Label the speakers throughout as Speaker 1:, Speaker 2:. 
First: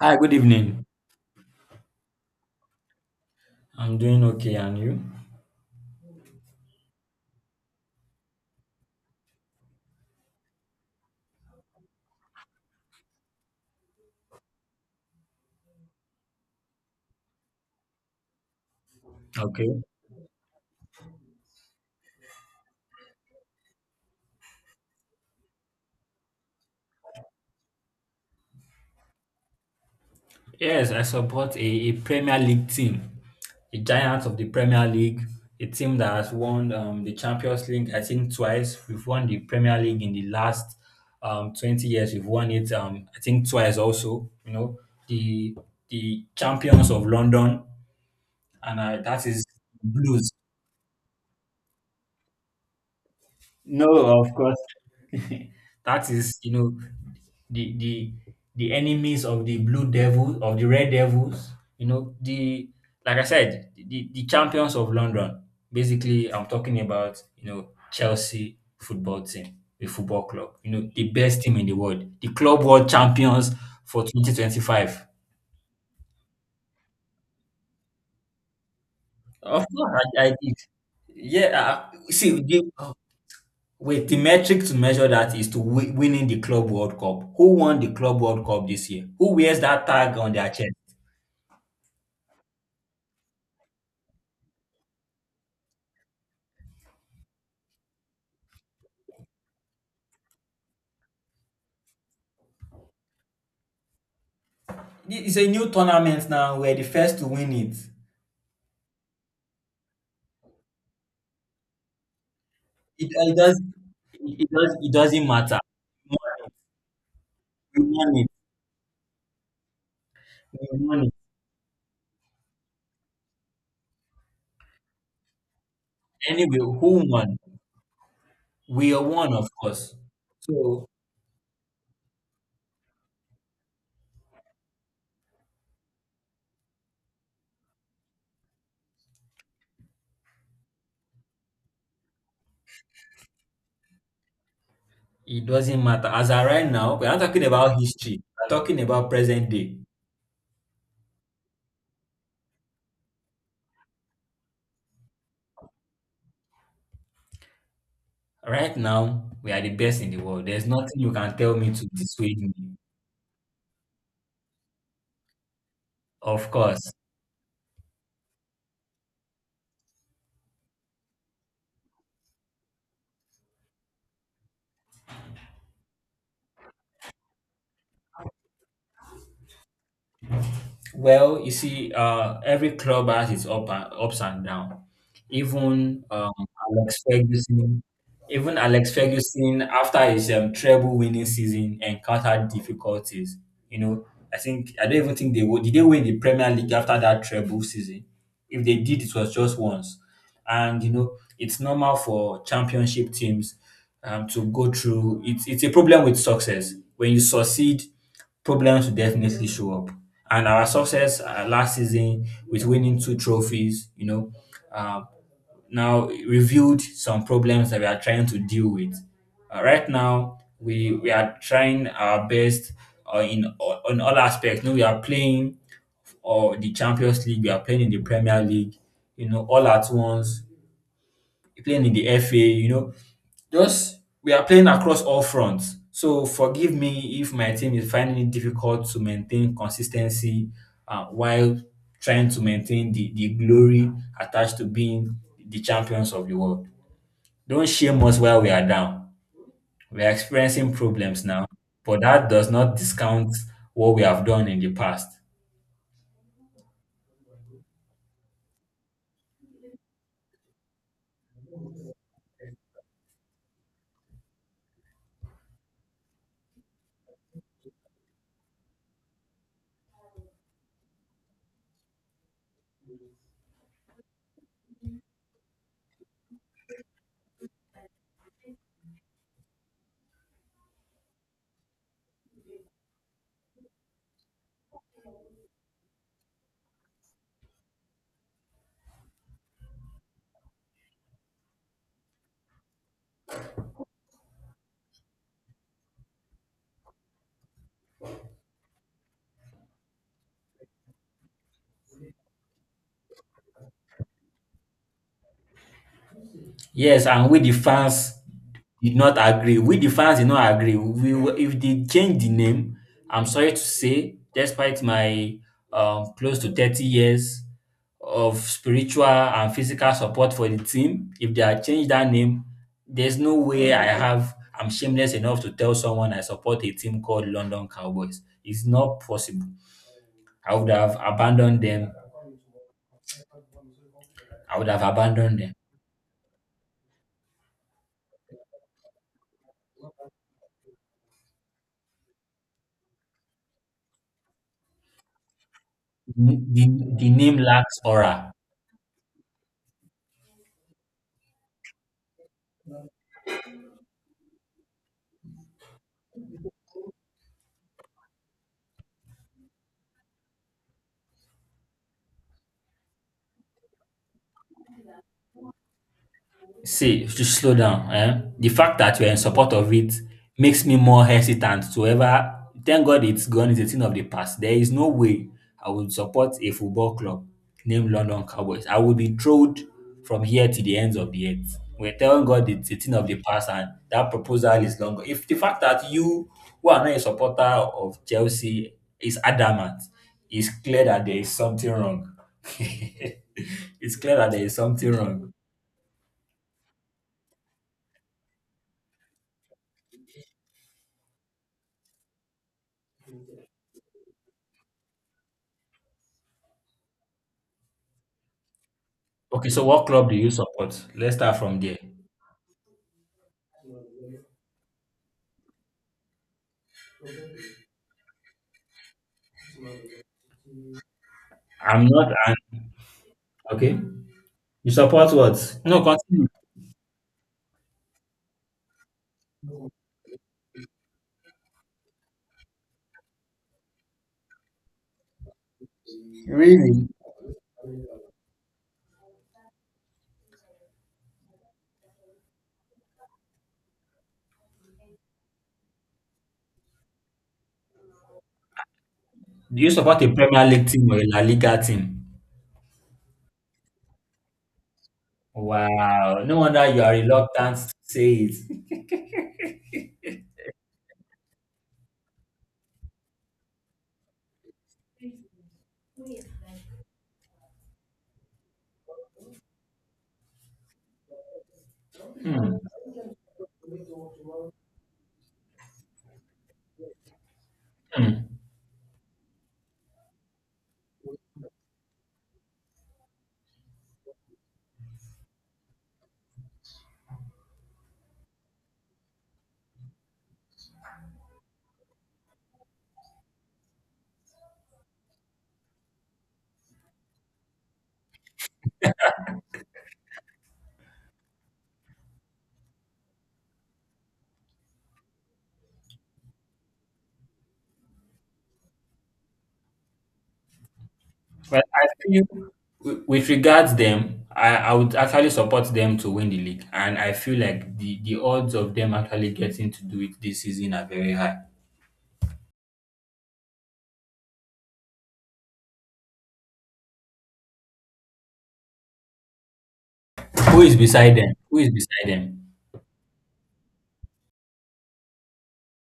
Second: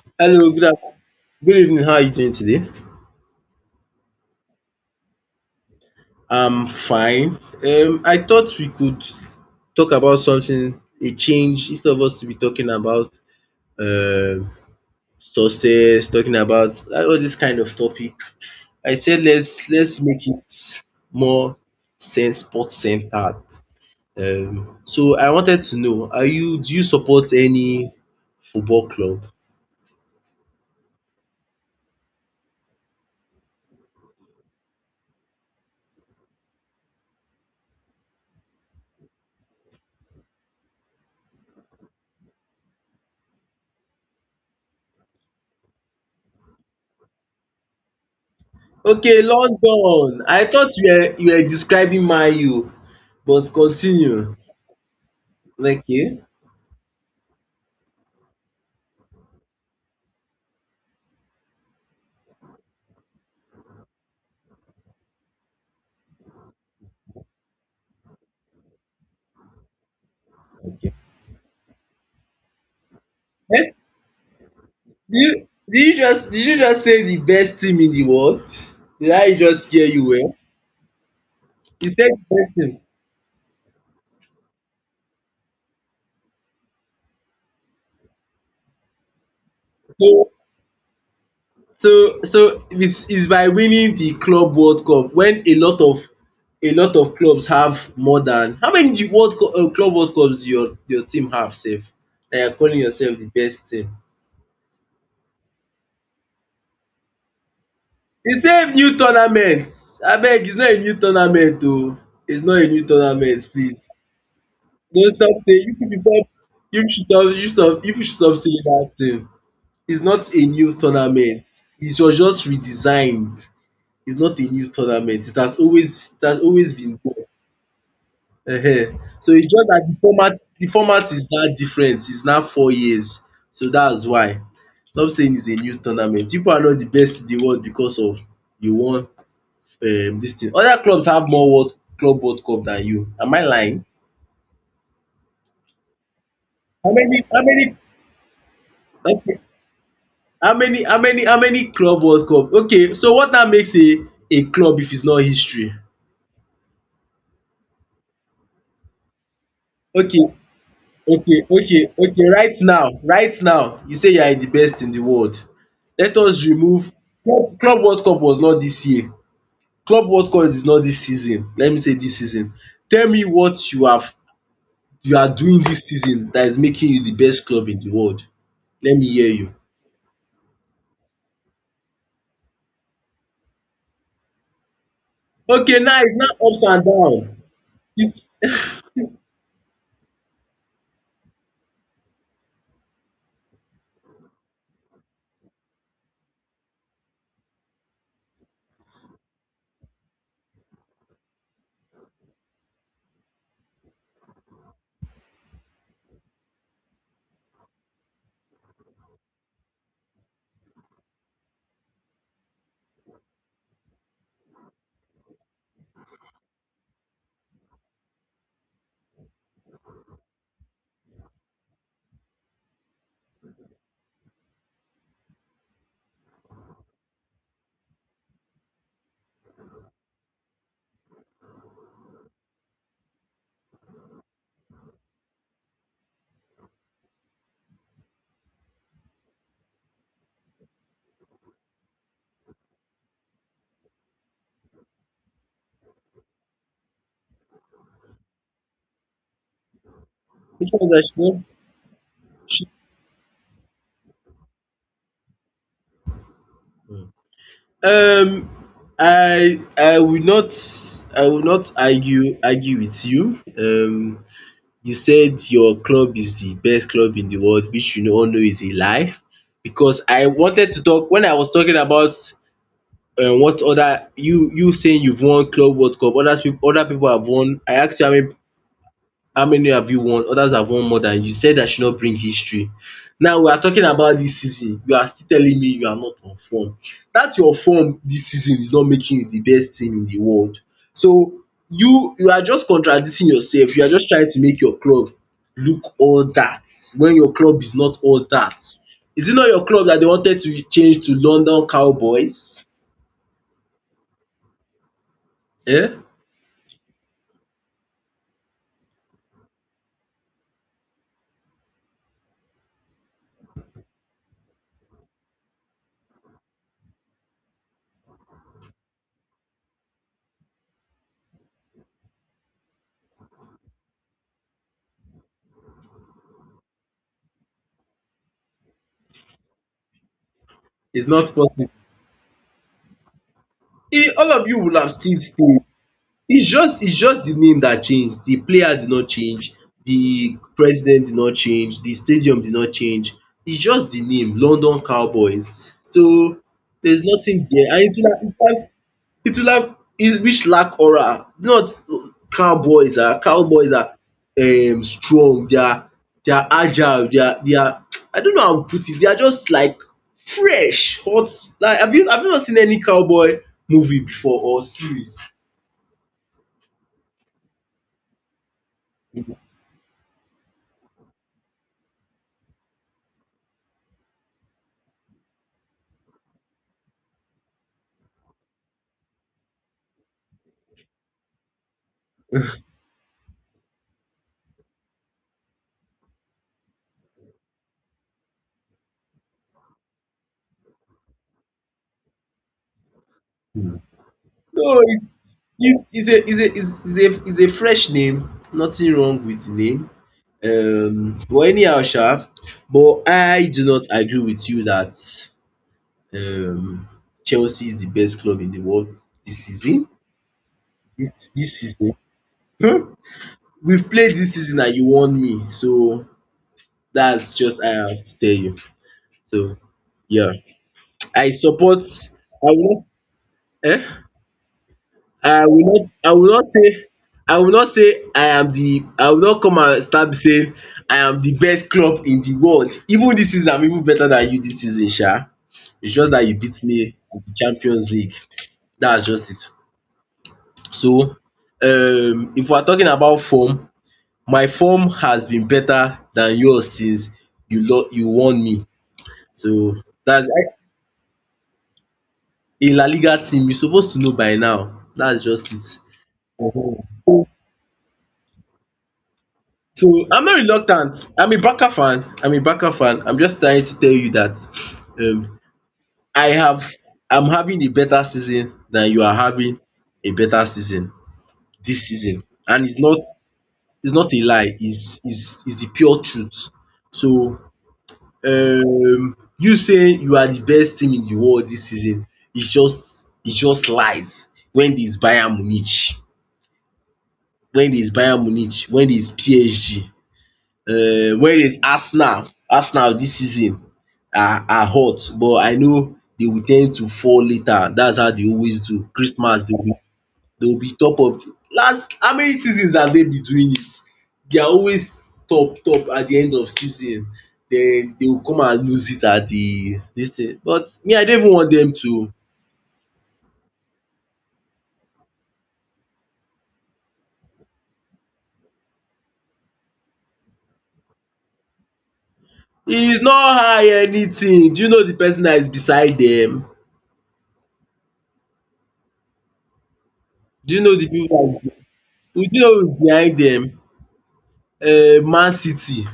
Speaker 1: Hi, good
Speaker 2: Hello,
Speaker 1: evening.
Speaker 2: good evening. How are you doing today?
Speaker 1: I'm doing okay, and you?
Speaker 2: I'm fine. I thought we could talk about something, a change, instead of us to be talking about um success, talking about all this kind of topic. I said let's
Speaker 1: Okay.
Speaker 2: let's make it more sense sport centered. So I wanted to know, are you do you support any football club?
Speaker 1: Yes, I support a Premier League team, a giant of the Premier League, a team that has won the Champions League, I think, twice. We've won the Premier League in the last 20 years. We've won it, I think, twice also. You know, the the champions of London, and
Speaker 2: Okay,
Speaker 1: that is
Speaker 2: London.
Speaker 1: Blues.
Speaker 2: I thought you were describing Man U, but
Speaker 1: No, of
Speaker 2: continue.
Speaker 1: course. That
Speaker 2: Okay.
Speaker 1: is, you know, the the the enemies of the blue devil of the red devils. You know, the like I said, the champions of London. Basically, I'm talking about you know Chelsea football team, a football club. You know, the best team in the world, the club world champions
Speaker 2: Eh,
Speaker 1: for 2025.
Speaker 2: did you just say the best team in the world? Did I
Speaker 1: Of
Speaker 2: just hear
Speaker 1: course,
Speaker 2: you
Speaker 1: I
Speaker 2: well?
Speaker 1: did. Yeah,
Speaker 2: You said
Speaker 1: uh, see,
Speaker 2: the best
Speaker 1: the,
Speaker 2: team.
Speaker 1: wait, the metric to measure that is to winning the Club World Cup. Who won the Club World Cup this year? Who wears that tag
Speaker 2: So
Speaker 1: on their chest?
Speaker 2: so it's by winning the Club World Cup when a lot of clubs have more than how many the World Cup, Club World Cups your team have safe that you're calling yourself the best team.
Speaker 1: It's a new tournament now. We're the first to win it.
Speaker 2: The same new tournament. I beg it's not a new tournament though. It's not a new
Speaker 1: It
Speaker 2: tournament,
Speaker 1: does.
Speaker 2: please.
Speaker 1: It does. It
Speaker 2: No,
Speaker 1: doesn't
Speaker 2: stop
Speaker 1: matter.
Speaker 2: saying you should stop you should stop you should
Speaker 1: We
Speaker 2: stop you should
Speaker 1: won it.
Speaker 2: stop saying that thing. It's not a
Speaker 1: We
Speaker 2: new
Speaker 1: won it.
Speaker 2: tournament. It was just redesigned. It's not a new tournament. It has
Speaker 1: Anyway,
Speaker 2: always been
Speaker 1: who
Speaker 2: there.
Speaker 1: won? We
Speaker 2: Ehen.
Speaker 1: are
Speaker 2: So
Speaker 1: one,
Speaker 2: it's
Speaker 1: of
Speaker 2: just that
Speaker 1: course.
Speaker 2: the
Speaker 1: So
Speaker 2: format is now different. It's now 4 years. So that's why. Stop saying it's a new tournament. People are not the best in the world because of you won this thing. Other clubs have more world club world cup than you. Am I lying?
Speaker 1: it doesn't matter. As of right now, we're not
Speaker 2: How
Speaker 1: talking
Speaker 2: many
Speaker 1: about history. We're talking about
Speaker 2: Okay.
Speaker 1: present day.
Speaker 2: How many club world cup? Okay, so what now makes a club if it's not history?
Speaker 1: Right now, we are the best in the
Speaker 2: Okay,
Speaker 1: world. There's nothing you can
Speaker 2: okay,
Speaker 1: tell me
Speaker 2: okay,
Speaker 1: to
Speaker 2: okay.
Speaker 1: dissuade me.
Speaker 2: Right now, you say you are the best in the world. Let us
Speaker 1: Of course.
Speaker 2: remove club world cup was not this year. Club world cup is not this season. Let me say this season. Tell me what you are doing this season that is making you the best club in the world. Let me hear you.
Speaker 1: Well, you see, every club has its ups and downs.
Speaker 2: Okay, now
Speaker 1: Even
Speaker 2: it's now ups and
Speaker 1: Alex
Speaker 2: down.
Speaker 1: Ferguson
Speaker 2: This
Speaker 1: Alex Ferguson, after his treble winning season, encountered difficulties. You know, I think I don't even think they would. Did they win the Premier League after that treble season? If they did, it was just once. And you know, it's normal for championship teams to go through. It's a problem with success. When you succeed, problems will definitely show up. And our success last season with winning two trophies, you know, um, now reviewed some problems that we are trying to deal with. Right now, we are trying our best in on all aspects. You know, we are playing or the Champions League, we are playing in the Premier League. You know, all at once. We're playing in the FA, you know. Just we are playing across all fronts. So forgive me if my team is finding it difficult to maintain consistency while trying to maintain the glory attached to being the champions of the world. Don't shame us while we are down. We are
Speaker 2: Which
Speaker 1: experiencing
Speaker 2: one is
Speaker 1: problems
Speaker 2: that?
Speaker 1: now, but that does not discount what we have done in the past.
Speaker 2: Um, I will not, argue with you. You said your club is the best club in the world, which you all know is a lie. Because I wanted to talk when I was talking about what other you saying you've won Club World Cup. Other people have won. I asked you how many have you won. Others have won more than you. Said I should not bring history. Now we are talking about this season. You are still telling me you are not on form, that your form this season is not making you the best team in the world. So you are just contradicting yourself. You are just trying to make your club look all that when your club is not all that. Is it not your club that they wanted to change to London Cowboys? Eh?
Speaker 1: Yes, and we the fans did not agree. We the fans did not agree. We were, if they change the name, I'm sorry to say, despite my close to 30 years of spiritual and physical support for the team, if they had changed that name, there's no way I'm shameless enough to tell someone I support a team called London Cowboys. It's not possible. I would have
Speaker 2: It's not
Speaker 1: abandoned
Speaker 2: possible.
Speaker 1: them.
Speaker 2: Eh, all of
Speaker 1: I
Speaker 2: you
Speaker 1: would
Speaker 2: will
Speaker 1: have
Speaker 2: have still
Speaker 1: abandoned them.
Speaker 2: stayed. It's just the name that changed. The player did not change, the president did not change, the stadium did not change. It's just the name, London Cowboys. So there's
Speaker 1: The name
Speaker 2: nothing there,
Speaker 1: lacks
Speaker 2: and
Speaker 1: aura.
Speaker 2: it will have it, which lack aura. Not. Cowboys are strong, they are, agile, they are I don't know how to put it. They are just like fresh, hot. Like have you not seen any cowboy movie before or series?
Speaker 1: See, just slow down. Eh? The fact that you're in support of it makes me more hesitant to ever. Thank God it's gone. It's a thing of the past. There is no way I would support a football club named London Cowboys. I would be trolled from here to the ends of the earth. We're telling God it's a thing of the past and that proposal is longer. If the fact that you, who are not a supporter of Chelsea, is adamant, it's clear that there is something wrong.
Speaker 2: Hmm.
Speaker 1: It's clear that there is
Speaker 2: No.
Speaker 1: something wrong.
Speaker 2: You is a it's is a it's a fresh name, nothing wrong with the name. But anyhow sha, but I do not agree with you that um Chelsea is the best club in the world this
Speaker 1: Okay, so what
Speaker 2: season.
Speaker 1: club do you support? Let's
Speaker 2: This
Speaker 1: start from
Speaker 2: Dis
Speaker 1: there.
Speaker 2: season. um We've played this season and you won me, so that's just, I have to tell you. So yeah, I support
Speaker 1: I'm not an
Speaker 2: I will
Speaker 1: Okay.
Speaker 2: not um
Speaker 1: You support what? No,
Speaker 2: I will
Speaker 1: continue.
Speaker 2: not say, I am the I will not come and start saying I am the best club in the world. Even dis season I'm even better than you dis season sha. It's just dat you beat me in the Champions League. Dats just it. So if we are talking about form, my form has been better than yours since you warn me.
Speaker 1: Do you
Speaker 2: So
Speaker 1: support a
Speaker 2: dats
Speaker 1: Premier League team or a La Liga team?
Speaker 2: in La Liga team you suppose to know by now. Dats just it.
Speaker 1: Wow, no wonder you are
Speaker 2: um
Speaker 1: reluctant to say it.
Speaker 2: So I'm not reluctant. I'm a Barca fan. I'm a Barca fan. I'm just trying to tell you that I have I'm having a better season than you are having, a better season this season,
Speaker 1: Hmm.
Speaker 2: and it's not a lie. It's, it's the pure truth. So
Speaker 1: Hmm.
Speaker 2: you saying you are the best team in the world this season is just it's just lies. When there's Bayern Munich, when there's PSG, whereas Arsenal, dis season are, hot, but I know they will ten d to fall later. That's how they always do. Christmas they will be top of the last. How many seasons have they been doing it? They are always top at the end of season, then they will come and lose it at the dis thing, but me I don't even want
Speaker 1: Well,
Speaker 2: them
Speaker 1: I
Speaker 2: to.
Speaker 1: feel with regards them, I would actually support them to win the league, and I feel like the odds of them actually getting to do it this season are very high.
Speaker 2: E no high anything. Do you know the person that is beside them? Do you
Speaker 1: Who
Speaker 2: know
Speaker 1: is
Speaker 2: the
Speaker 1: beside them?
Speaker 2: people that
Speaker 1: Who
Speaker 2: is
Speaker 1: is beside them?
Speaker 2: be- do you know who is behind them? Man City.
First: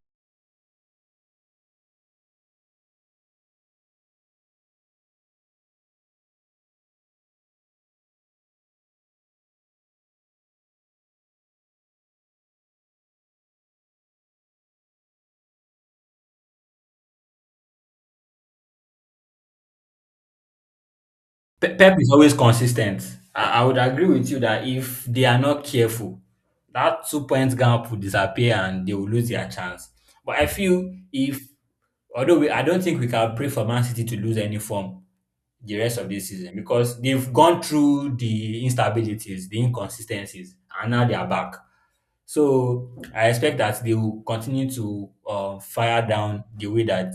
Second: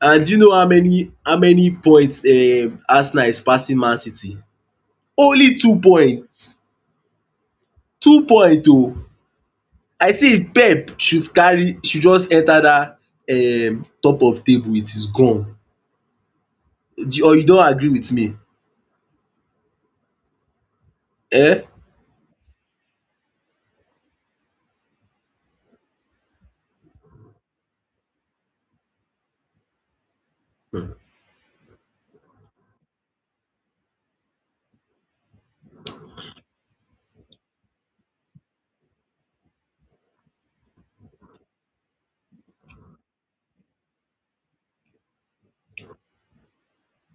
Speaker 2: And do you know how many points Arsenal is passing Man City? Only 2 points. Two point oh. I say if Pep should carry should just enter dat top of table, it is gone. Or you don agree with me? um?
Speaker 1: Pep is always consistent. I would agree with you that if they are not careful, that 2-point gap will disappear and they will lose their chance. But I feel if, although we, I don't think we can pray for Man City to lose any form the rest of this season because they've gone through the instabilities, the inconsistencies, and now they are back. So I expect that they will continue to fire down the way that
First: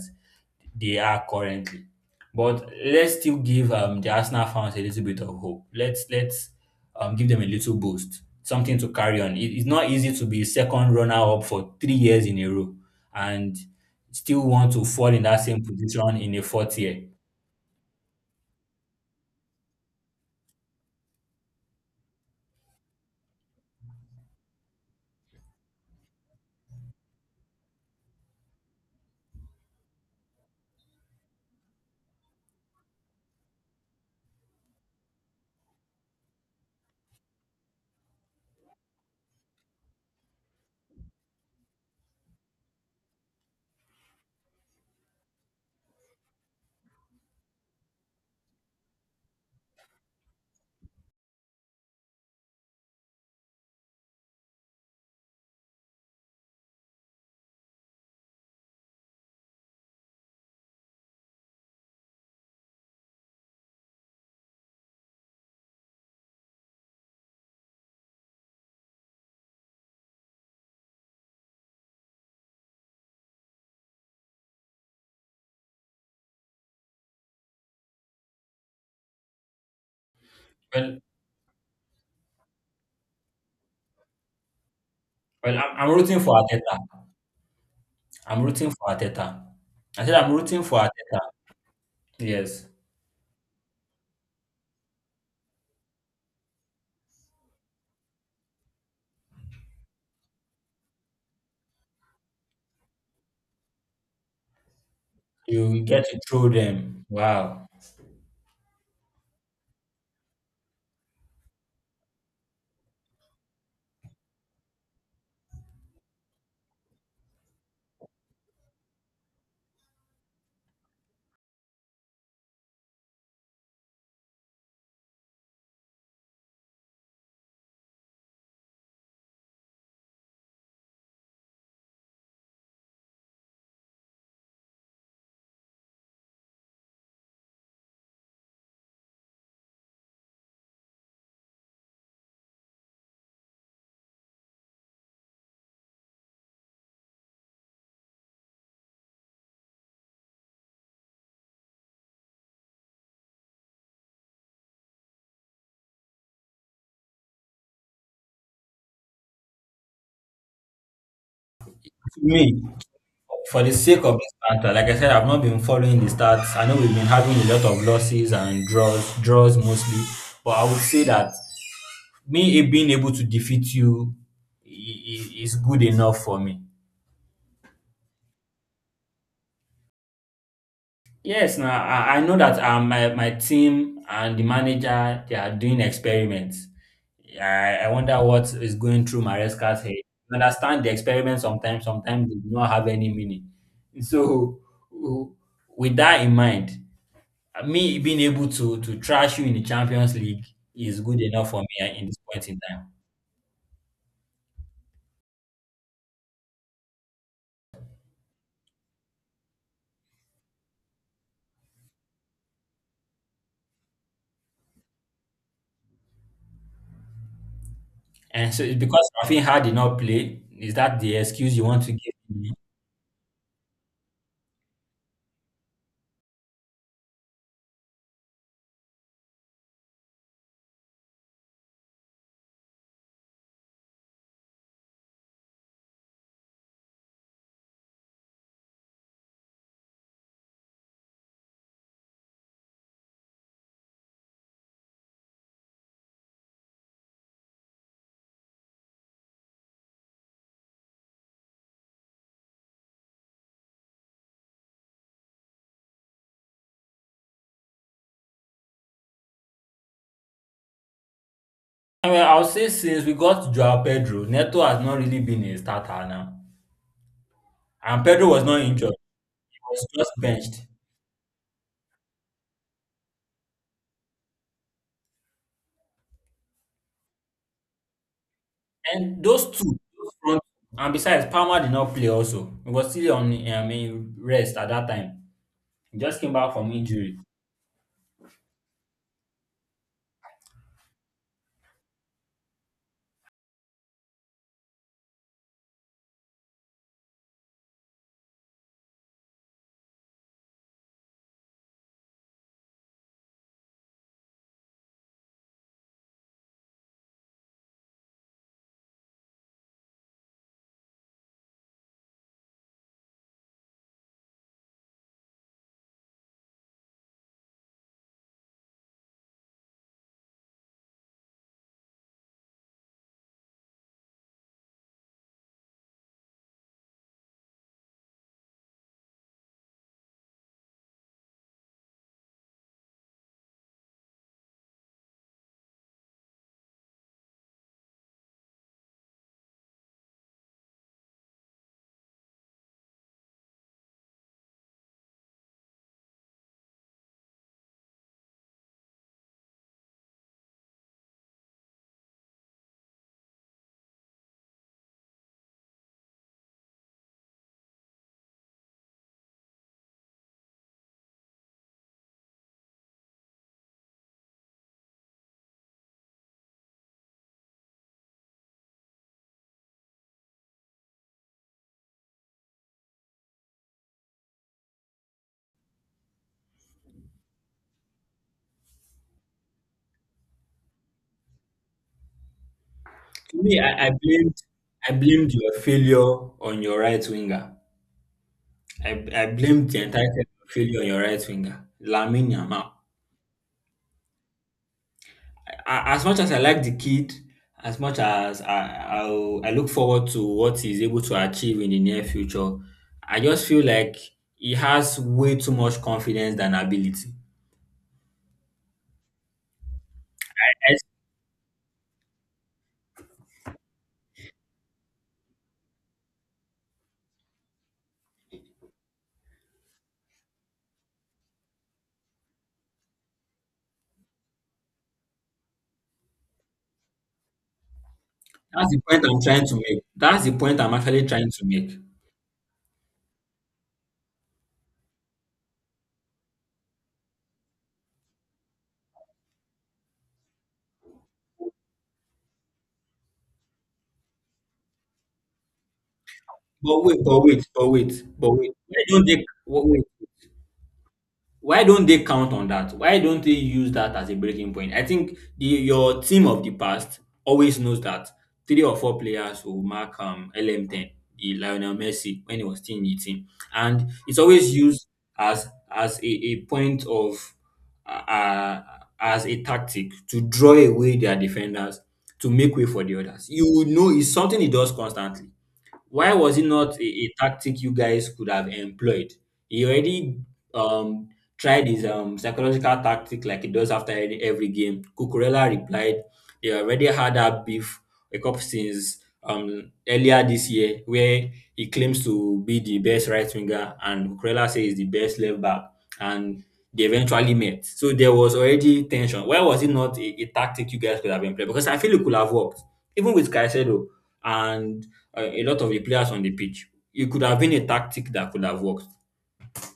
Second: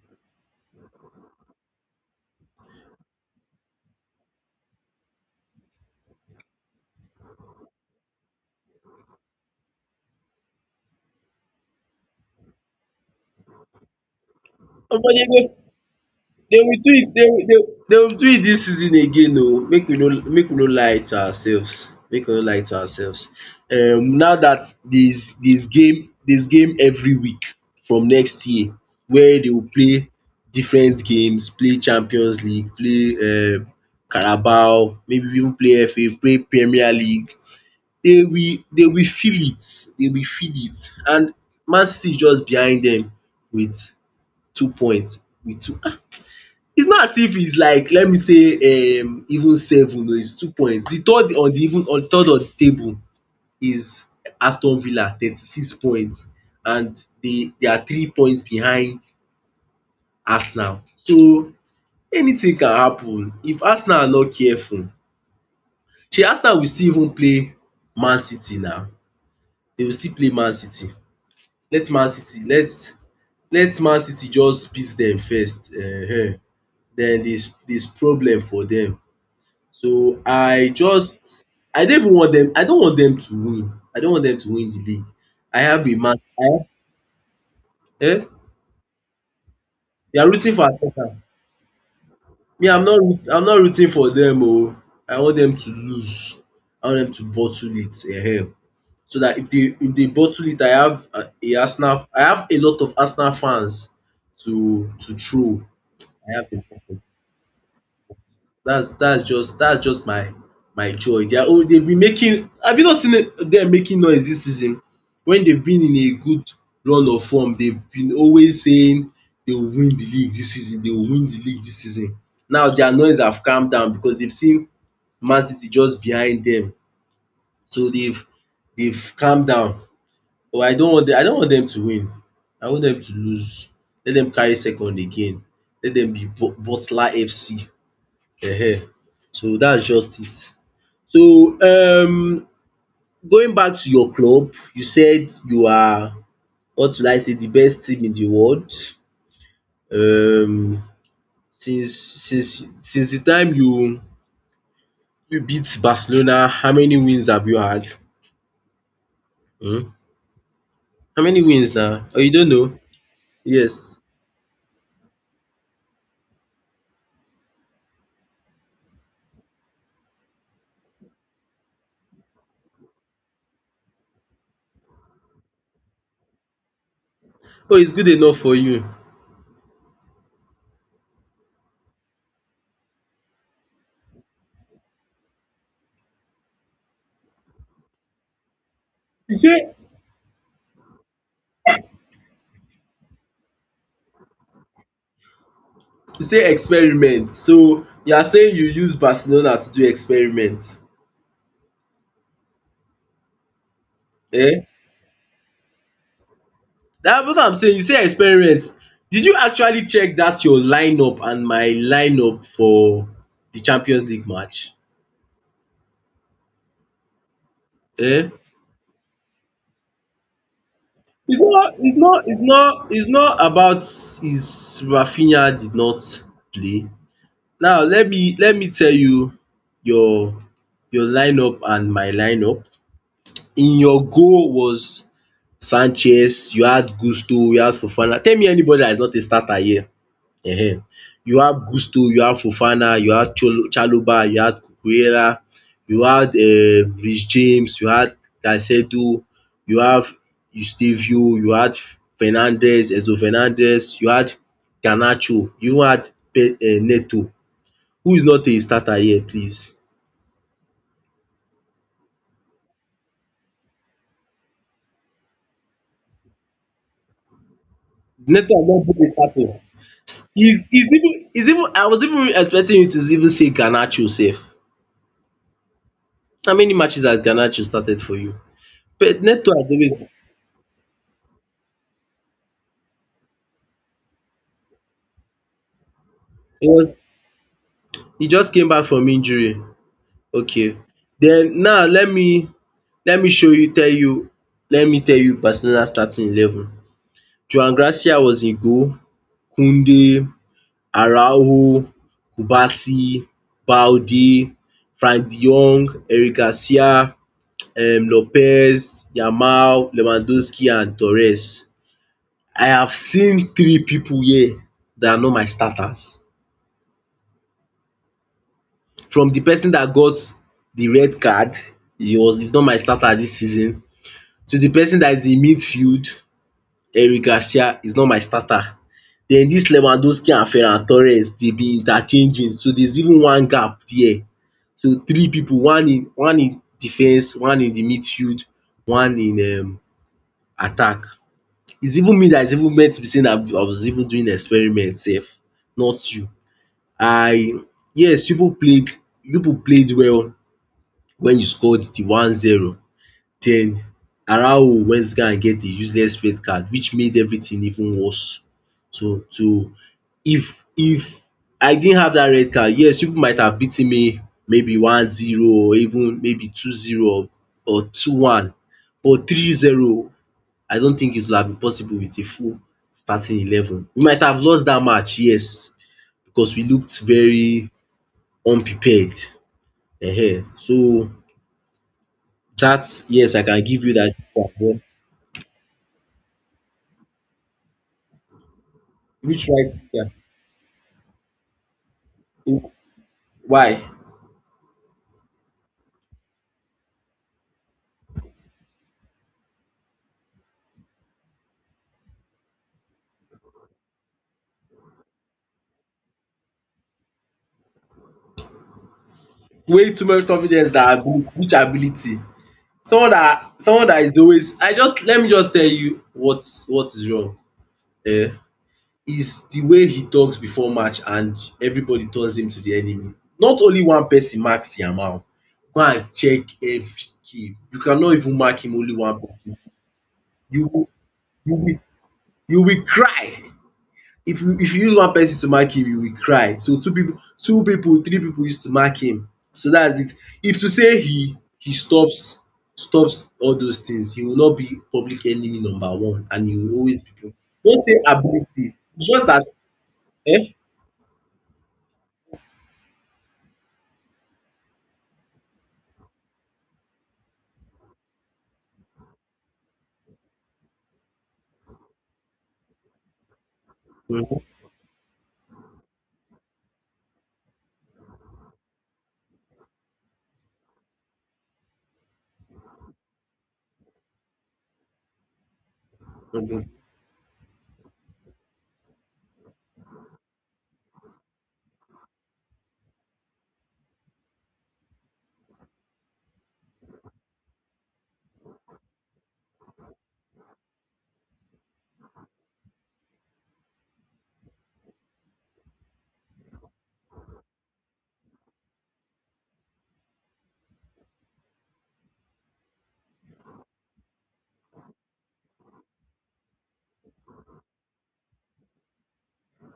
Speaker 1: they are currently. But let's still give the Arsenal fans a little bit of hope. Let's give them a little boost, something to carry on. It's not easy to be second runner up for 3 years in a row and still want to fall in
Speaker 2: Somebody
Speaker 1: that
Speaker 2: go.
Speaker 1: same position in a
Speaker 2: Dey
Speaker 1: fourth
Speaker 2: will do
Speaker 1: year.
Speaker 2: it, dey will dey Dey will do it dis season again oh. Make we no lie to ourselves, make we no lie to ourselves. Now dat there's game every week from next year, where dey will play different games, play Champions League, play Carabao, maybe even play FA, play Premier League. Dey will feel it, and Man City is just behind dem with 2 points, with two It's not as if, it's like, let me say even seven o, it's 2 points. The third on the even On third on the table is Aston Villa 36 points, and they are 3 points behind Arsenal. So anything can happen. If Arsenal are not careful, shey Arsenal will still even play Man City na. They will still play Man City. Let Man City let Let Man City just beat dem first, then there is problem for dem. So I
Speaker 1: Well,
Speaker 2: just, I don't even want them. I don't want them to win. I don't want them to win the league.
Speaker 1: well,
Speaker 2: I
Speaker 1: I'm,
Speaker 2: have
Speaker 1: I'm
Speaker 2: a man
Speaker 1: rooting for
Speaker 2: I
Speaker 1: Ateta.
Speaker 2: um
Speaker 1: I'm rooting for Ateta. I said
Speaker 2: you are
Speaker 1: I'm
Speaker 2: rooting
Speaker 1: rooting
Speaker 2: for
Speaker 1: for
Speaker 2: Arteta.
Speaker 1: Ateta. Yes,
Speaker 2: Me, I'm not rooting for them. Oh! I want them to lose. I want them to bottle it. Eh? So that if they bottle it, I have a Arsenal. I have a lot of Arsenal fans to throw.
Speaker 1: you get to
Speaker 2: I
Speaker 1: throw
Speaker 2: have a lot of
Speaker 1: them. Wow.
Speaker 2: That's, that's just my, joy. They are all, they've been making have you not seen dem making noise dis season? Wen they've been in a good run of form, they've been always saying they will win the league dis season, they will win the league dis season. Now their noise have calm down because they've seen Man City just behind dem. So they've calm down, but I don't want them, I don't want dem to win. I want dem to lose. Let dem carry second again. Let dem be Butler FC. Ehen, so that's just it. So going back to your club, you said you are, what will I say, the best team in the world. um since the time you beat Barcelona, how many wins have you had? um How many wins now? Oh,
Speaker 1: To
Speaker 2: you don't
Speaker 1: me.
Speaker 2: know?
Speaker 1: For the
Speaker 2: Yes.
Speaker 1: sake of this starter, like I said, I've not been following the stats. I know we've been having a lot of losses and draws, draws mostly. But I would say that me being able to defeat you is good enough for me.
Speaker 2: Oh, it's good enough for you.
Speaker 1: Yes, now I know that my team and the manager they are doing experiments. I wonder what is going through
Speaker 2: You say
Speaker 1: Maresca's head. You understand the experiment sometimes, sometimes they do not have any meaning. So w- with that
Speaker 2: You
Speaker 1: in
Speaker 2: say
Speaker 1: mind,
Speaker 2: experiment, so
Speaker 1: me
Speaker 2: you
Speaker 1: being
Speaker 2: are
Speaker 1: able
Speaker 2: saying you
Speaker 1: to
Speaker 2: use
Speaker 1: trash you in
Speaker 2: Barcelona
Speaker 1: the
Speaker 2: to do
Speaker 1: Champions League
Speaker 2: experiment?
Speaker 1: is good enough for me in this point in time.
Speaker 2: Eh? That's what I'm saying, you say experiment. Did you actually check that your lineup and my lineup for the Champions League match? Eh?
Speaker 1: And so it's because Rafinha did not play. Is that the excuse you want to give me?
Speaker 2: It's not about, is Rafinha did not play. Now let me tell you your your lineup and my lineup. In your goal was Sanchez, you had Gusto, you had Fofana. Tell me anybody that is not a starter here. um you have Gusto, you have Fofana, you had Cholo Chalobah, you had Cucurella, you had Reece James, you had Caicedo, you have Eustevio, you had Fernandez, Enzo Fernandez, you had Garnacho, you even had Pe Neto, who is not a starter here, please.
Speaker 1: I mean, I'll say since we got Joao Pedro, Neto has not really been a starter now. And Pedro was
Speaker 2: Neto
Speaker 1: not
Speaker 2: has
Speaker 1: injured.
Speaker 2: not been a
Speaker 1: He
Speaker 2: starter.
Speaker 1: was just
Speaker 2: He's
Speaker 1: benched.
Speaker 2: he's even he's even I was even expecting you to even say Garnacho sef. How many matches has Garnacho started for you? But
Speaker 1: And those
Speaker 2: Neto has
Speaker 1: two,
Speaker 2: always
Speaker 1: those front, and besides, Palmer did not play also. He was still on I mean, rest at that time. He just came back
Speaker 2: he
Speaker 1: from
Speaker 2: was
Speaker 1: injury.
Speaker 2: he just came back from injury, okay. Then now let me show you tell you let me tell you Barcelona starting eleven. Joao Garcia was in goal, Koundé, Araujo, Kubasi, Balde, Frank de Jong, Eric Garcia, Lopez, Yamal, Lewandowski and Torres. I have seen three pipu here that are not my starters. From the person that got the red card, he's not my starter this season, to the person that is in midfield, Eric Garcia is not my starter. Then this Lewandowski and Ferran Torres dey be interchanging, so there's even one gap there. So three pipu, one in defence, one in the midfield, one in attack. It's even me that is even meant to be saying that I was even doing experiment sef, not you. I Yes, pipu played, pipu played well wen you score di 1-0, den Arao went to go and get a useless red card which made everything even worse. So if I didn't have dat red card, yes, you pipu might have beaten me, maybe 1-0 or even maybe 2-0 or 2-1, but 3-0 I don't think it would have been possible wit a full starting eleven. We might have lost dat match, yes, because we looked very unprepared. um so That, yes,
Speaker 1: To
Speaker 2: I
Speaker 1: me,
Speaker 2: can give you that one. Then
Speaker 1: I blamed your failure on your right winger. I
Speaker 2: which
Speaker 1: blame
Speaker 2: right?
Speaker 1: the
Speaker 2: Yeah.
Speaker 1: entire of failure on your right winger, Lamine
Speaker 2: Wh-
Speaker 1: Yamal.
Speaker 2: Why?
Speaker 1: As much as I like the kid, as much as I look forward to what he's able to achieve in the near future, I just feel like he has way too much confidence than ability.
Speaker 2: Way too much confidence
Speaker 1: Yes,
Speaker 2: that ability, which ability? Someone that is always... I just let me just tell you what is wrong. Eh? Is the way he talks before match and everybody turns him to the enemy. Not only one person marks Yamal. Go and check every key. You cannot even mark
Speaker 1: that's
Speaker 2: him
Speaker 1: the
Speaker 2: only
Speaker 1: point I'm
Speaker 2: one
Speaker 1: trying to
Speaker 2: person.
Speaker 1: make. That's the point
Speaker 2: You
Speaker 1: I'm
Speaker 2: will
Speaker 1: actually trying to
Speaker 2: you
Speaker 1: make.
Speaker 2: will you will cry. If you use one person to mark him, you will cry. So two pipu, two pipu, three pipu use to mark him. So dats it. If to say he stops all those things, he will not be public enemy number 1, and he will
Speaker 1: But
Speaker 2: always
Speaker 1: wait, but
Speaker 2: be
Speaker 1: wait, but
Speaker 2: no say
Speaker 1: wait, but wait.
Speaker 2: ability,
Speaker 1: Why don't they
Speaker 2: just dat.
Speaker 1: wait? Why don't they count on that? Why don't they use that as a breaking point? I think your team of the past always knows that three or four players will mark LM10, the Lionel Messi, when he was still in the team. And it's
Speaker 2: um
Speaker 1: always used as a point of, uh, uh, as a tactic to draw away their defenders to make way for the others. You will know it's something he does constantly. Why was it not a tactic you guys could have employed? He already um, tried his psychological tactic like he does after every game. Cucurella replied, they already had that beef a couple since earlier this year where he claims to be the best right winger and Cucurella says he's the best left back and they eventually met. So there was already tension. Why was it not a tactic you guys could have employed? Because I feel it could have worked. Even with Caicedo, and a lot of the players on the pitch. It could have been a tactic that could have worked.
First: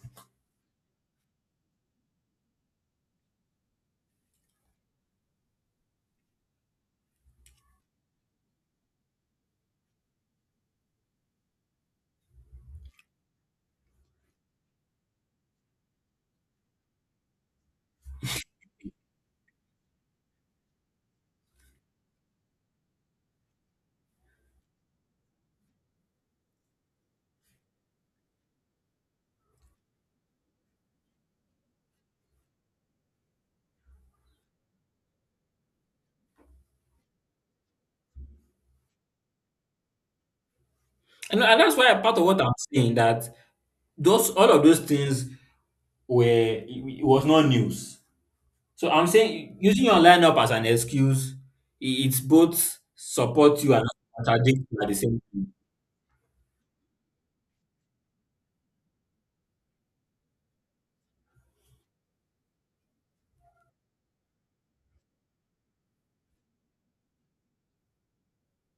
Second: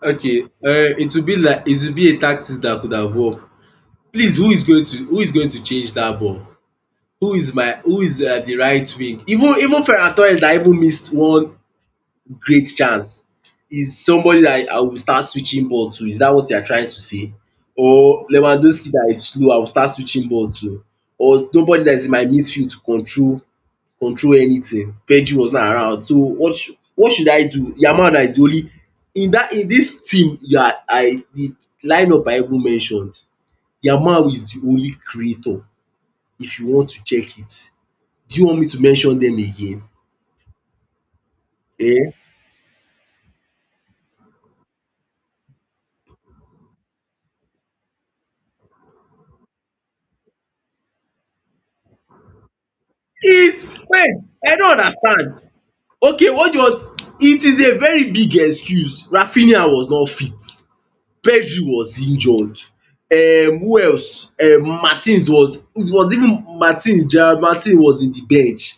Speaker 2: Okay, it will be like it will be a tactics dat could have worked. Please, who is going to change dat ball? Who is my who is the right wing? Even Ferran Torres dat even missed one great chance is somebody that I will start switching ball to. Is that what you are trying to say? Or Lewandowski that is slow, I will start switching ball to. Or nobody that is in my midfield to control anything. Virgil was not around. So what should I do? Yamal that is the only in this team you are, I the lineup I even mentioned, Yamal is the only creator if you want to check it. Do you want me to mention them again?
Speaker 1: And That's why
Speaker 2: um
Speaker 1: part of what I'm saying that those all of those things were it was not news. So I'm saying using your lineup as an excuse, it's both support you and
Speaker 2: Wait, I
Speaker 1: contradict you
Speaker 2: don't
Speaker 1: at the same
Speaker 2: understand.
Speaker 1: time.
Speaker 2: Okay, what do you want? It is a very big excuse. Rafinha was not fit. Pedri was injured. Who else? Martins was it was even Martin Gerald Martin was in the bench.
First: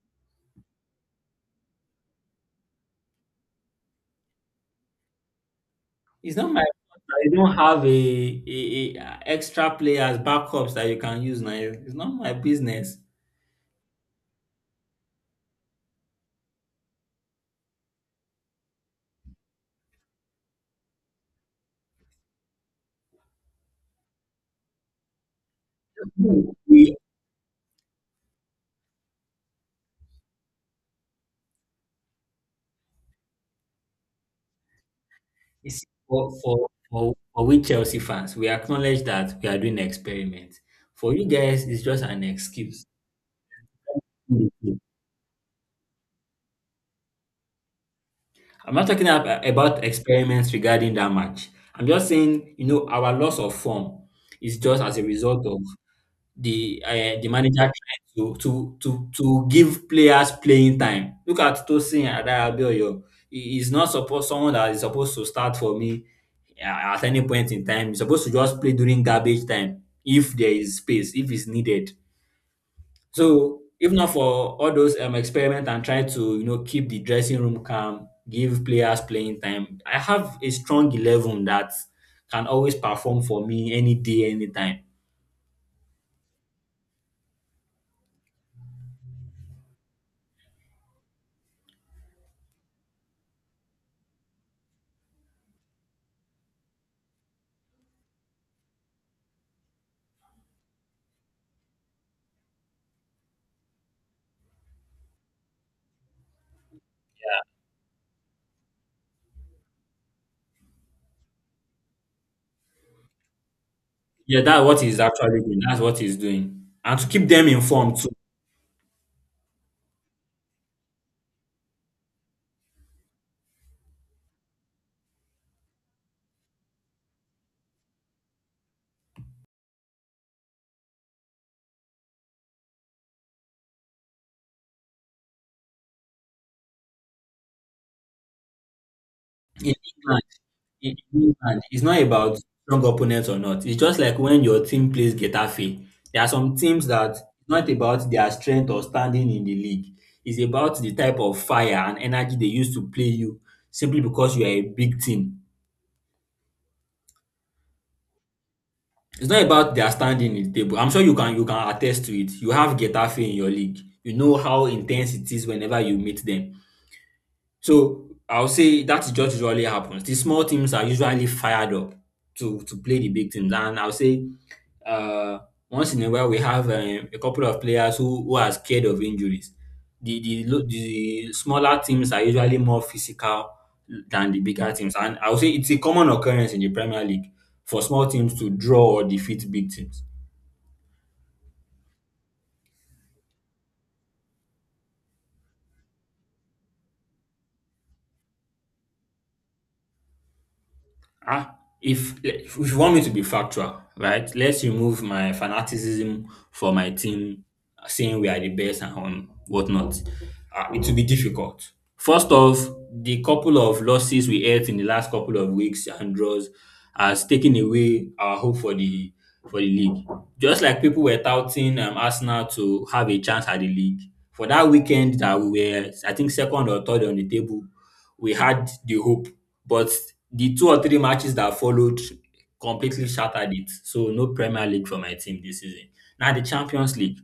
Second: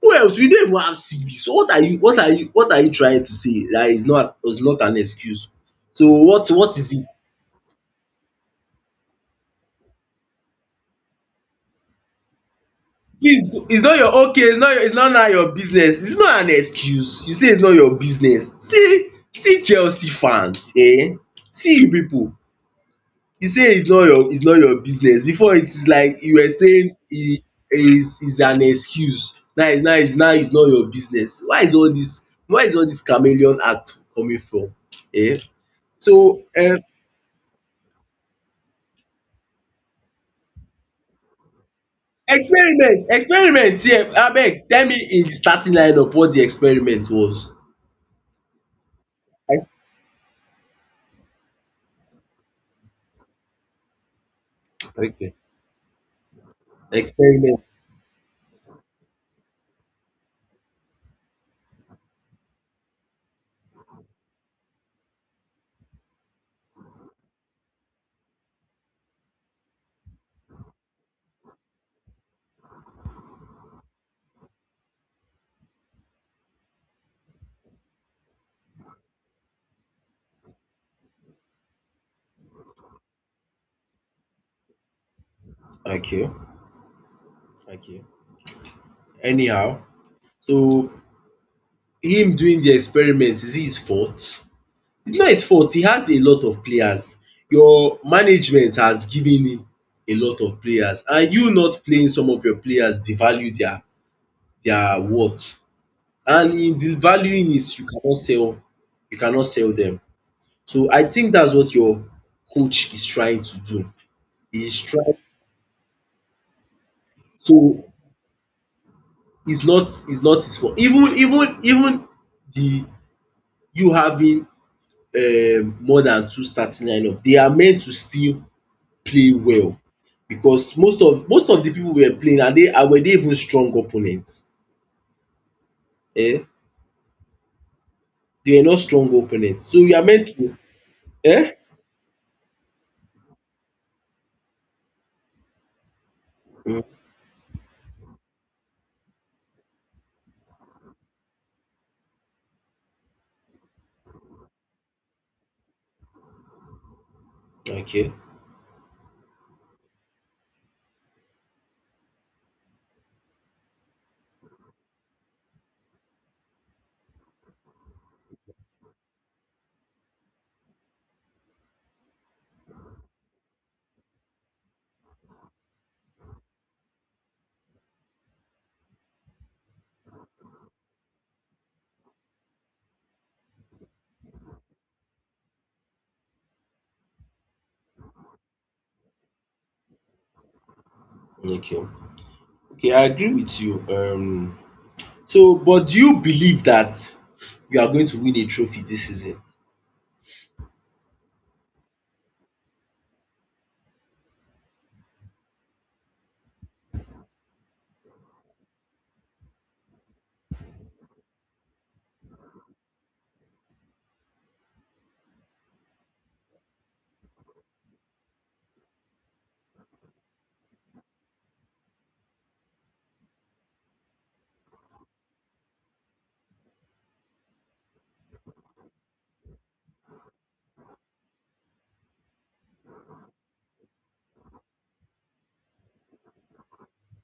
Speaker 2: Who else? We don't even have CB. So what are you trying to say? That is not was not an excuse. So
Speaker 1: It's not my
Speaker 2: what is
Speaker 1: fault
Speaker 2: it?
Speaker 1: that you don't have a extra players backups that you can use now. It's not my business.
Speaker 2: Please, it's not your okay. It's not now your business. It's not an excuse. You say it's not your business. See, see Chelsea fans, eh? See you people. You say it's not your business before, it is like you were saying
Speaker 1: We
Speaker 2: it is an excuse, now it's now it's now it's not your business. Why is all this, chameleon act coming from? Eh?
Speaker 1: You see,
Speaker 2: so um
Speaker 1: for we Chelsea fans, we acknowledge that we are doing an experiment. For you guys, it's just an excuse.
Speaker 2: Experiment here, abeg
Speaker 1: I'm
Speaker 2: tell me in the starting line up what the experiment was.
Speaker 1: not talking about experiments regarding that match. I'm just saying, you know, our loss of form is just as a
Speaker 2: Okay.
Speaker 1: result of the manager
Speaker 2: experiment
Speaker 1: trying to give players playing time. Look at Tosin Adebayor. He is not supposed someone that is supposed to start for me uh, at any point in time. He's supposed to just play during garbage time if there is space, if it's needed. So if not for all those experiment and try to keep the dressing room calm, give players playing time, I have a strong 11 that can always perform for me any day, anytime.
Speaker 2: Okay, okay, anyhow. So him doing the experiment, is it his fault? It's not his fault. He has a lot of players. Your management have given him a lot of players, and you not playing some of your players devalue their worth, and in devaluing it, you cannot sell, you cannot sell them. So I think that's what your coach is trying to do.
Speaker 1: Yeah, that's
Speaker 2: He is
Speaker 1: what he's
Speaker 2: trying,
Speaker 1: actually doing. That's what he's doing. And to keep them
Speaker 2: so
Speaker 1: informed too.
Speaker 2: it's not his fault. Even the you having more than two starting lineup, they are meant to still play well, because most of the people we were playing, and they, and were they even strong opponents? Eh? They were not strong opponents.
Speaker 1: In
Speaker 2: So you are
Speaker 1: England,
Speaker 2: meant to...
Speaker 1: in
Speaker 2: eh?
Speaker 1: England, it's not about strong opponents or not. It's just like when your team plays Getafe. There are some
Speaker 2: Mm,
Speaker 1: teams that not about their strength or standing in the league. It's about the type of fire and energy they use to play you simply because you are a big team.
Speaker 2: okay,
Speaker 1: It's not about their standing in the table. I'm sure you can attest to it. You have Getafe in your league. You know how intense it is whenever you meet them. So I'll say that is just usually happens. The small teams are usually fired up to play the big teams, and I'll say uh, once in a while we have a couple of players who are scared of injuries. The smaller teams are usually more physical than the bigger teams, and I would say it's a common occurrence in the Premier League for small teams to draw or defeat big teams.
Speaker 2: okay. Okay, I agree with you. Um, so but do you believe that you are going to win a trophy this season?
Speaker 1: Ah, if you want me to be factual, right? Let's remove my fanaticism for my team, saying we are the best and whatnot. It will be difficult. First off, the couple of losses we had in the last couple of weeks and draws has taken away our hope for the league. Just like people were touting Arsenal to have a chance at the league for that weekend that we were, I think, second or third on the table we had the hope, but the two or three matches that followed completely shattered it. So no Premier League for my team this season. Now the Champions League,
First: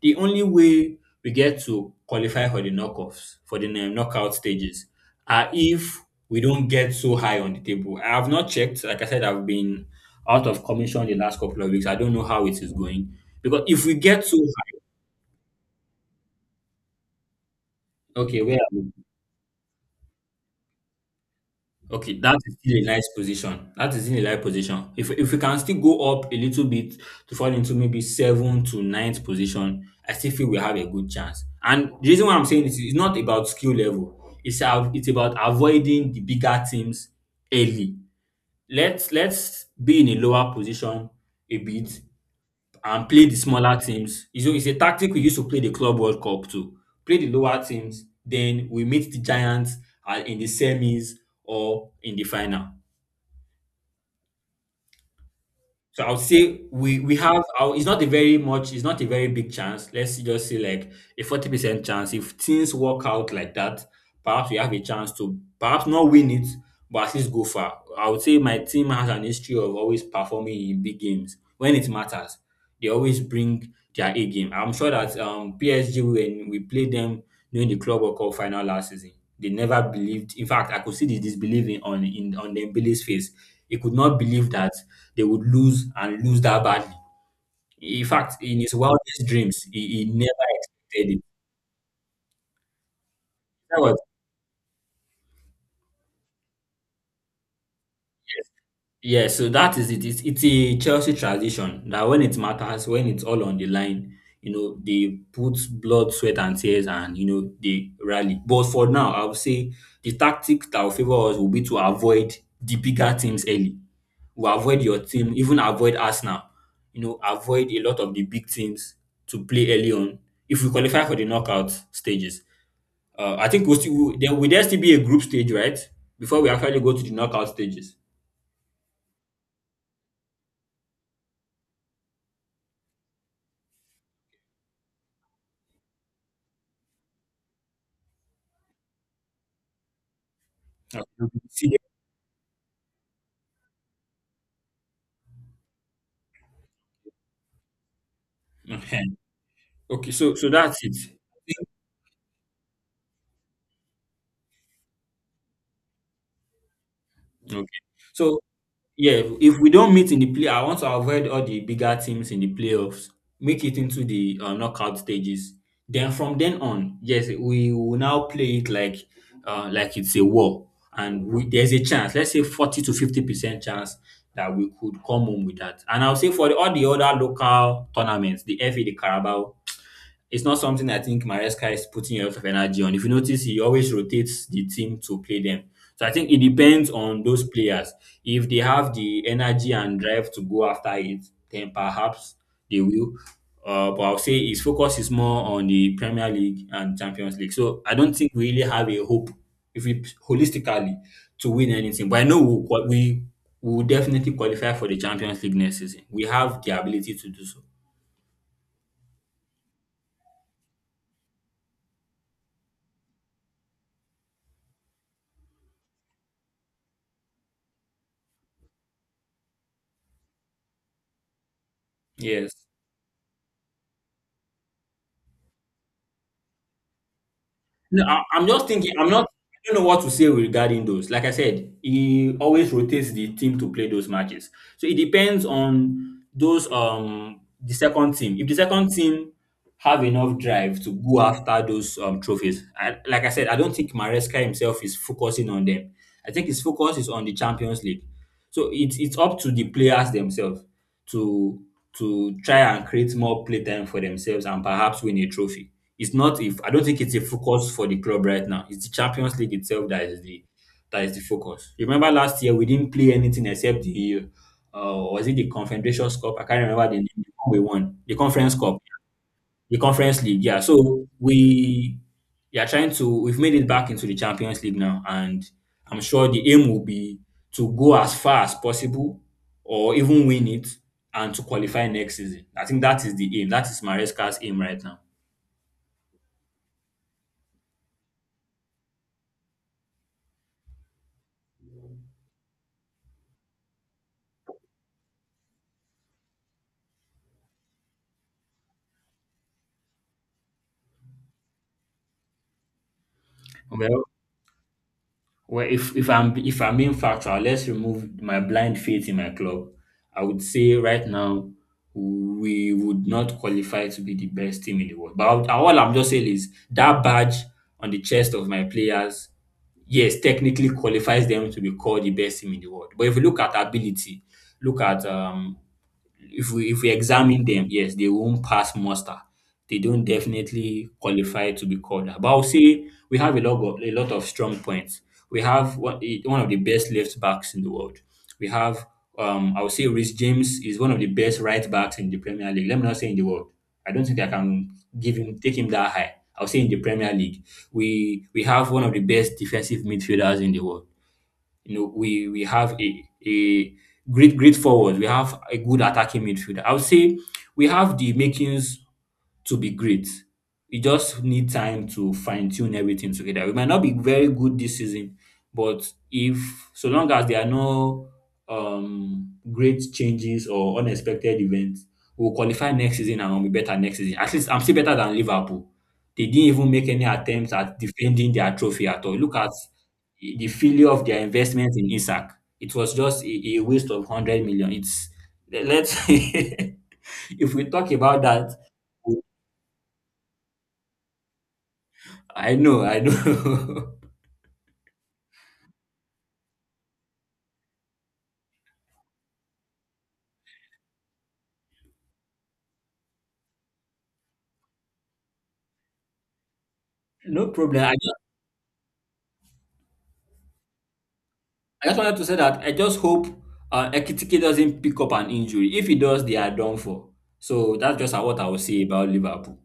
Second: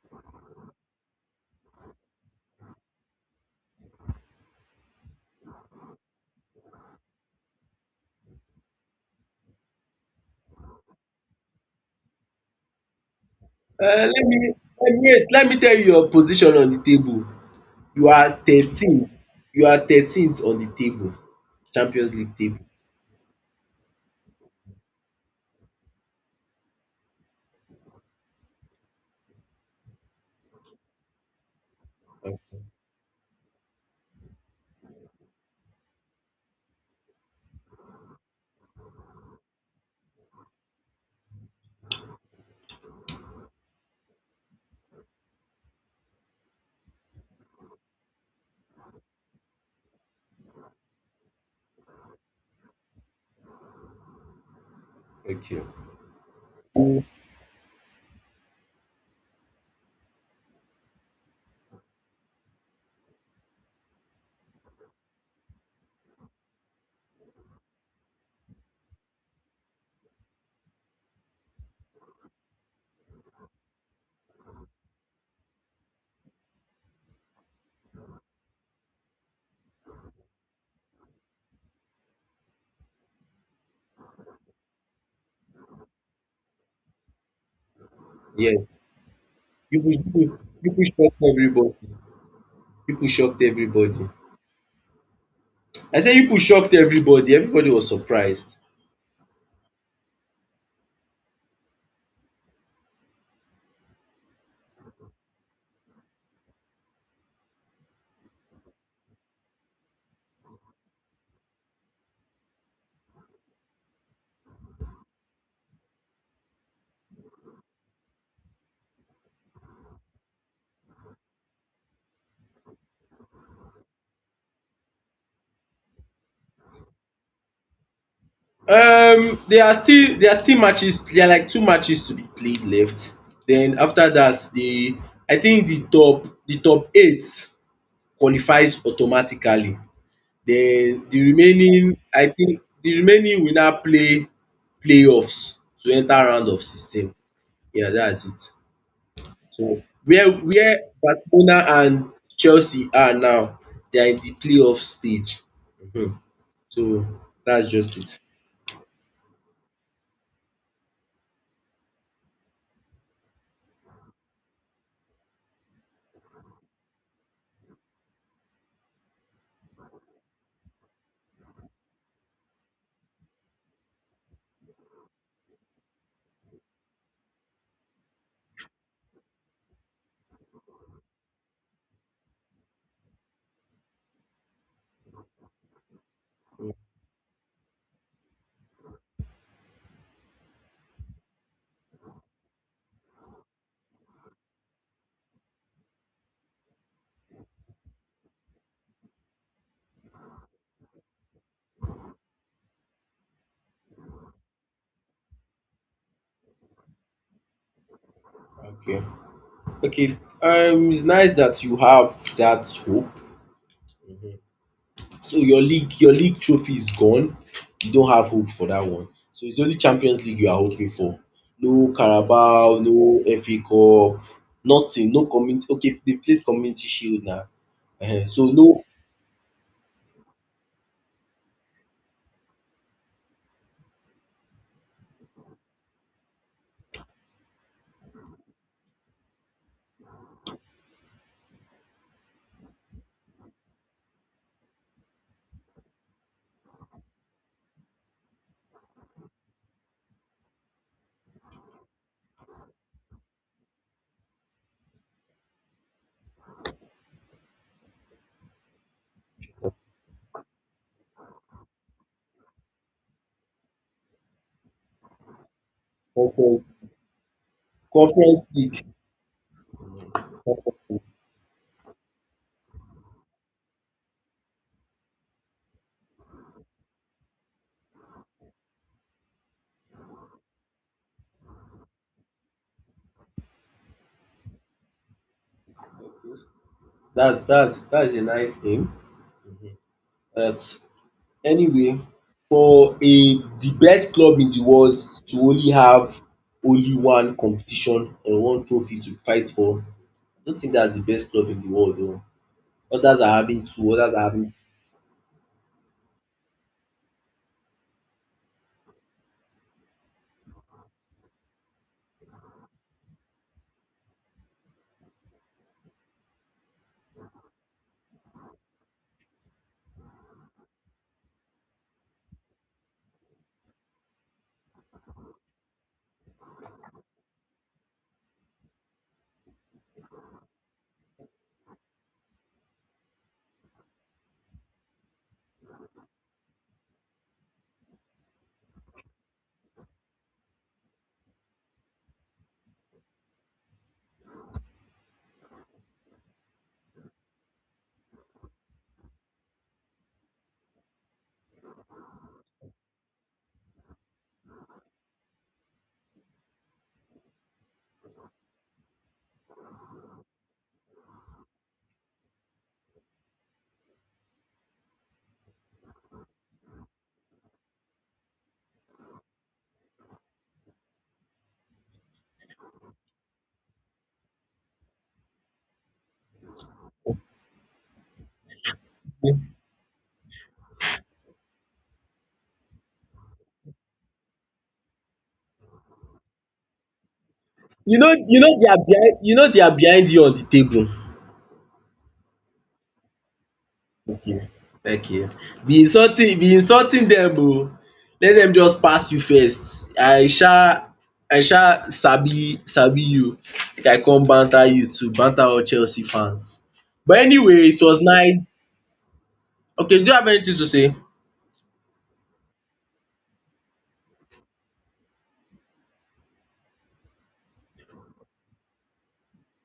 Speaker 1: the only way we get to qualify for the knockoffs for the knockout stages are if we don't get so high on the table. I have not checked. Like I said, I've been out of commission the last couple of weeks. I don't know how it is going because if we
Speaker 2: Uh,
Speaker 1: get
Speaker 2: let
Speaker 1: so
Speaker 2: me
Speaker 1: high,
Speaker 2: let me wait, let me tell you your position on the table. You are
Speaker 1: okay, where are we?
Speaker 2: 13th. You are 13th on the table, Champions
Speaker 1: Okay, that
Speaker 2: League
Speaker 1: is
Speaker 2: table.
Speaker 1: still a nice position. That is in a light position. If we can still go up a little bit to fall into maybe seven to ninth position, I still feel we have a good chance. And the reason why I'm saying this is it's not about skill level. It's about avoiding the bigger teams early. Let's be in a lower position a bit and play the smaller teams. It's a tactic we used to play the Club World Cup too. Play the lower teams, then we meet the Giants in the semis or in the final.
Speaker 2: Okay.
Speaker 1: So I would say we
Speaker 2: Mm.
Speaker 1: we have. It's not a very much. It's not a very big chance. Let's just say like a 40% chance. If things work out like that, perhaps we have a chance to perhaps not win it, but at least go far. I would say my team has an history of always performing in big games when it matters. They always bring their A game. I'm sure that PSG, when we played them during the Club World Cup final last season, they never believed. In fact, I could see the disbelief in on Dembele's face. He could not believe that they would lose and lose that badly. In fact, in
Speaker 2: Yes.
Speaker 1: his wildest dreams,
Speaker 2: You pu you
Speaker 1: he
Speaker 2: pu
Speaker 1: never
Speaker 2: you pu
Speaker 1: expected
Speaker 2: shocked
Speaker 1: it.
Speaker 2: everybody. You pu shocked
Speaker 1: That was
Speaker 2: everybody. I say you pu shocked everybody. Everybody was surprised.
Speaker 1: Yeah, so that is it. It's a Chelsea tradition that when it matters, when it's all on the line, you know, they put blood, sweat, and tears and, you know, they rally. But for now, I would say the tactic that will favor us will be to avoid the bigger teams early. We'll avoid your team, even avoid Arsenal. You know, avoid a lot of the big teams to play early on if we qualify for the knockout stages. I think we'll still, there still be a group stage, right? Before we actually go to the knockout stages.
Speaker 2: There are still matches. There are like two matches to be played left. Then after that, the I think the top 8 qualifies automatically. Then the
Speaker 1: Uh,
Speaker 2: remaining I think the remaining will now play playoffs to enter round of sixteen. Yeah, that's it.
Speaker 1: Mhm.
Speaker 2: So
Speaker 1: Okay,
Speaker 2: where,
Speaker 1: so so that's it.
Speaker 2: Barcelona and Chelsea are now, they are in the playoff stage. Mhm. So
Speaker 1: Okay.
Speaker 2: that's just it.
Speaker 1: So yeah, if we don't meet in the play, I want to avoid all the bigger teams in the playoffs. Make it into the knockout stages. Then from then on, yes, we will now play it like it's a war, there's a chance. Let's say 40 to 50% chance that we could come home with that. And I'll say for the, all the other local tournaments, the FA, the Carabao, it's not something I think Maresca is putting a lot of energy on. If you notice, he always rotates the team to play them. So I think it depends on those players. If they have the energy and drive to go after it, then perhaps they will. But I'll say his focus is more on the Premier League and Champions League. So I don't think we really have a hope, if we holistically, to win anything. But I know we will definitely qualify for the Champions League next season. We have the ability to do so.
Speaker 2: Okay. Okay. It's nice that you have that hope. So your league trophy is gone. You don't have hope for that one. So it's only Champions League you are hoping for. No
Speaker 1: Yes.
Speaker 2: Carabao, no FA Cup, nothing. No community. Okay, they played Community Shield now.
Speaker 1: No,
Speaker 2: Ehen. So
Speaker 1: I'm
Speaker 2: no
Speaker 1: just thinking. I'm not. I don't know what to say regarding those. Like I said, he always rotates the team to play those matches. So it depends on those the second team. If the second team have enough drive to go after those trophies, I, like I said, I don't think Maresca himself is focusing on them. I think his focus is on the Champions League. So it's up to the players themselves to to try and create more playtime for themselves and perhaps win a trophy. It's not if I don't think it's a focus for the club right now. It's the Champions League itself that is the focus. Remember last year we didn't play anything except the was it the Confederations Cup? I can't
Speaker 2: conference,
Speaker 1: remember the name the one we won. The
Speaker 2: conference
Speaker 1: Conference Cup.
Speaker 2: league.
Speaker 1: The Conference League, yeah. So we are trying to we've made it back into the Champions League now, and I'm sure the aim will be to go as far as possible or even win it and to qualify next season. I think that is the aim. That is Maresca's aim right now.
Speaker 2: That's that's a nice aim. But anyway, for a the best club in the world to only have only one competition and one trophy to fight for, I don't think that's the best club in the world. Though others are having two,
Speaker 1: Well,
Speaker 2: others are having...
Speaker 1: Well, if I'm being factual, let's remove my blind faith in my club. I would say right now we would not qualify to be the best team in the world. All I'm just saying is that badge on the chest of my players, yes, technically qualifies them to be called the best team in the world. But if you look at ability, look at if we examine them, yes, they won't pass muster. They don't definitely qualify to be called that. But I'll say we have a lot of strong points. We have one, eh, one of the best left backs in the world. We have I would say Rhys James is one of the best right backs in the Premier League. Let me not say in the world. I don't think I can give him take him that high. I'll say in the Premier League. We have one of the best defensive midfielders in the world. You know, we have a great great forward. We have a good attacking midfielder. I would say we have the makings to be great. You just need time to fine tune everything together. We might not be very good this season, but if so long as there are no great changes or unexpected events, we'll qualify next season and we'll be better next season. At least I'm still better than Liverpool. They didn't even make any attempts at defending their trophy at all. Look
Speaker 2: You
Speaker 1: at the failure of their investment in Isak. It was just a waste of 100 million. It's let's if we talk
Speaker 2: know,
Speaker 1: about
Speaker 2: you
Speaker 1: that,
Speaker 2: know they are behind you know they are behind you on the table.
Speaker 1: I know, I know.
Speaker 2: Thank you. Thank you. Be insulting, dem oo. Let dem just pass you first. I sha sabi you. Make I come banter you too, banter all Chelsea fans. But
Speaker 1: No
Speaker 2: anyway, it
Speaker 1: problem.
Speaker 2: was nice. Okay, do you have anything to say?
Speaker 1: I just wanted to say that I just hope Ekitike doesn't pick up an injury. If he does, they are done for. So that's just what I will say about Liverpool.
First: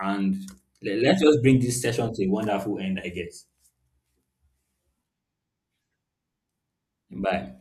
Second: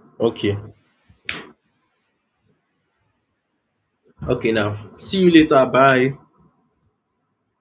Speaker 1: And
Speaker 2: Okay.
Speaker 1: let's just bring this session to a wonderful end, I guess.
Speaker 2: Okay now. See you later. Bye.
Speaker 1: Bye.